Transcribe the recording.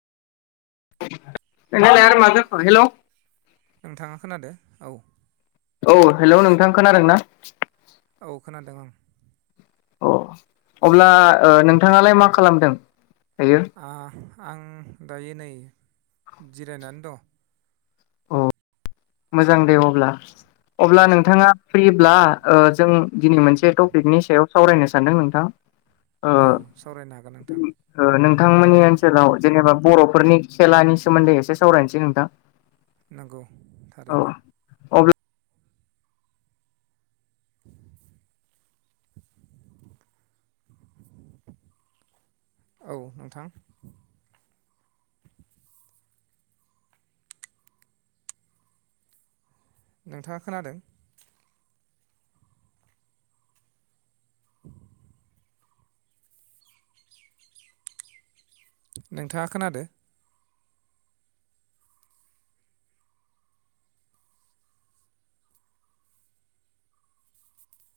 [unintelligible] Ally आरो मा जाखो? हेलौ। नोंथाङा खोनादो औ। औ हेलौ नोंथां खोनादों ना? औ खोनादों ओं अ अब्ला ओ नोंथाङालाय मा खालामदों? दायो आ आं दायो नै जिरायनानै दं। अ'। मोजां दे अब्ला। औ अब्ला नोंथाङा फ्रिब्ला ओ जों दिनै मोनसे टपिकनि सायाव सावरायनो सानदों नोंथां ओ औ सावरायनो हागोन नोंथां ओ नोंथांमोननि ओनसोलाव जेनोबा बर' फोरफोरनि खेलानि सोमोन्दै एसे सावरायनोसै नोंथां। नंगौ थारैनो औ अब्ल [inaudible] औ नोंथां। नोंथाङा खोनादों? [inaudible] नोंथाङा खोनादो?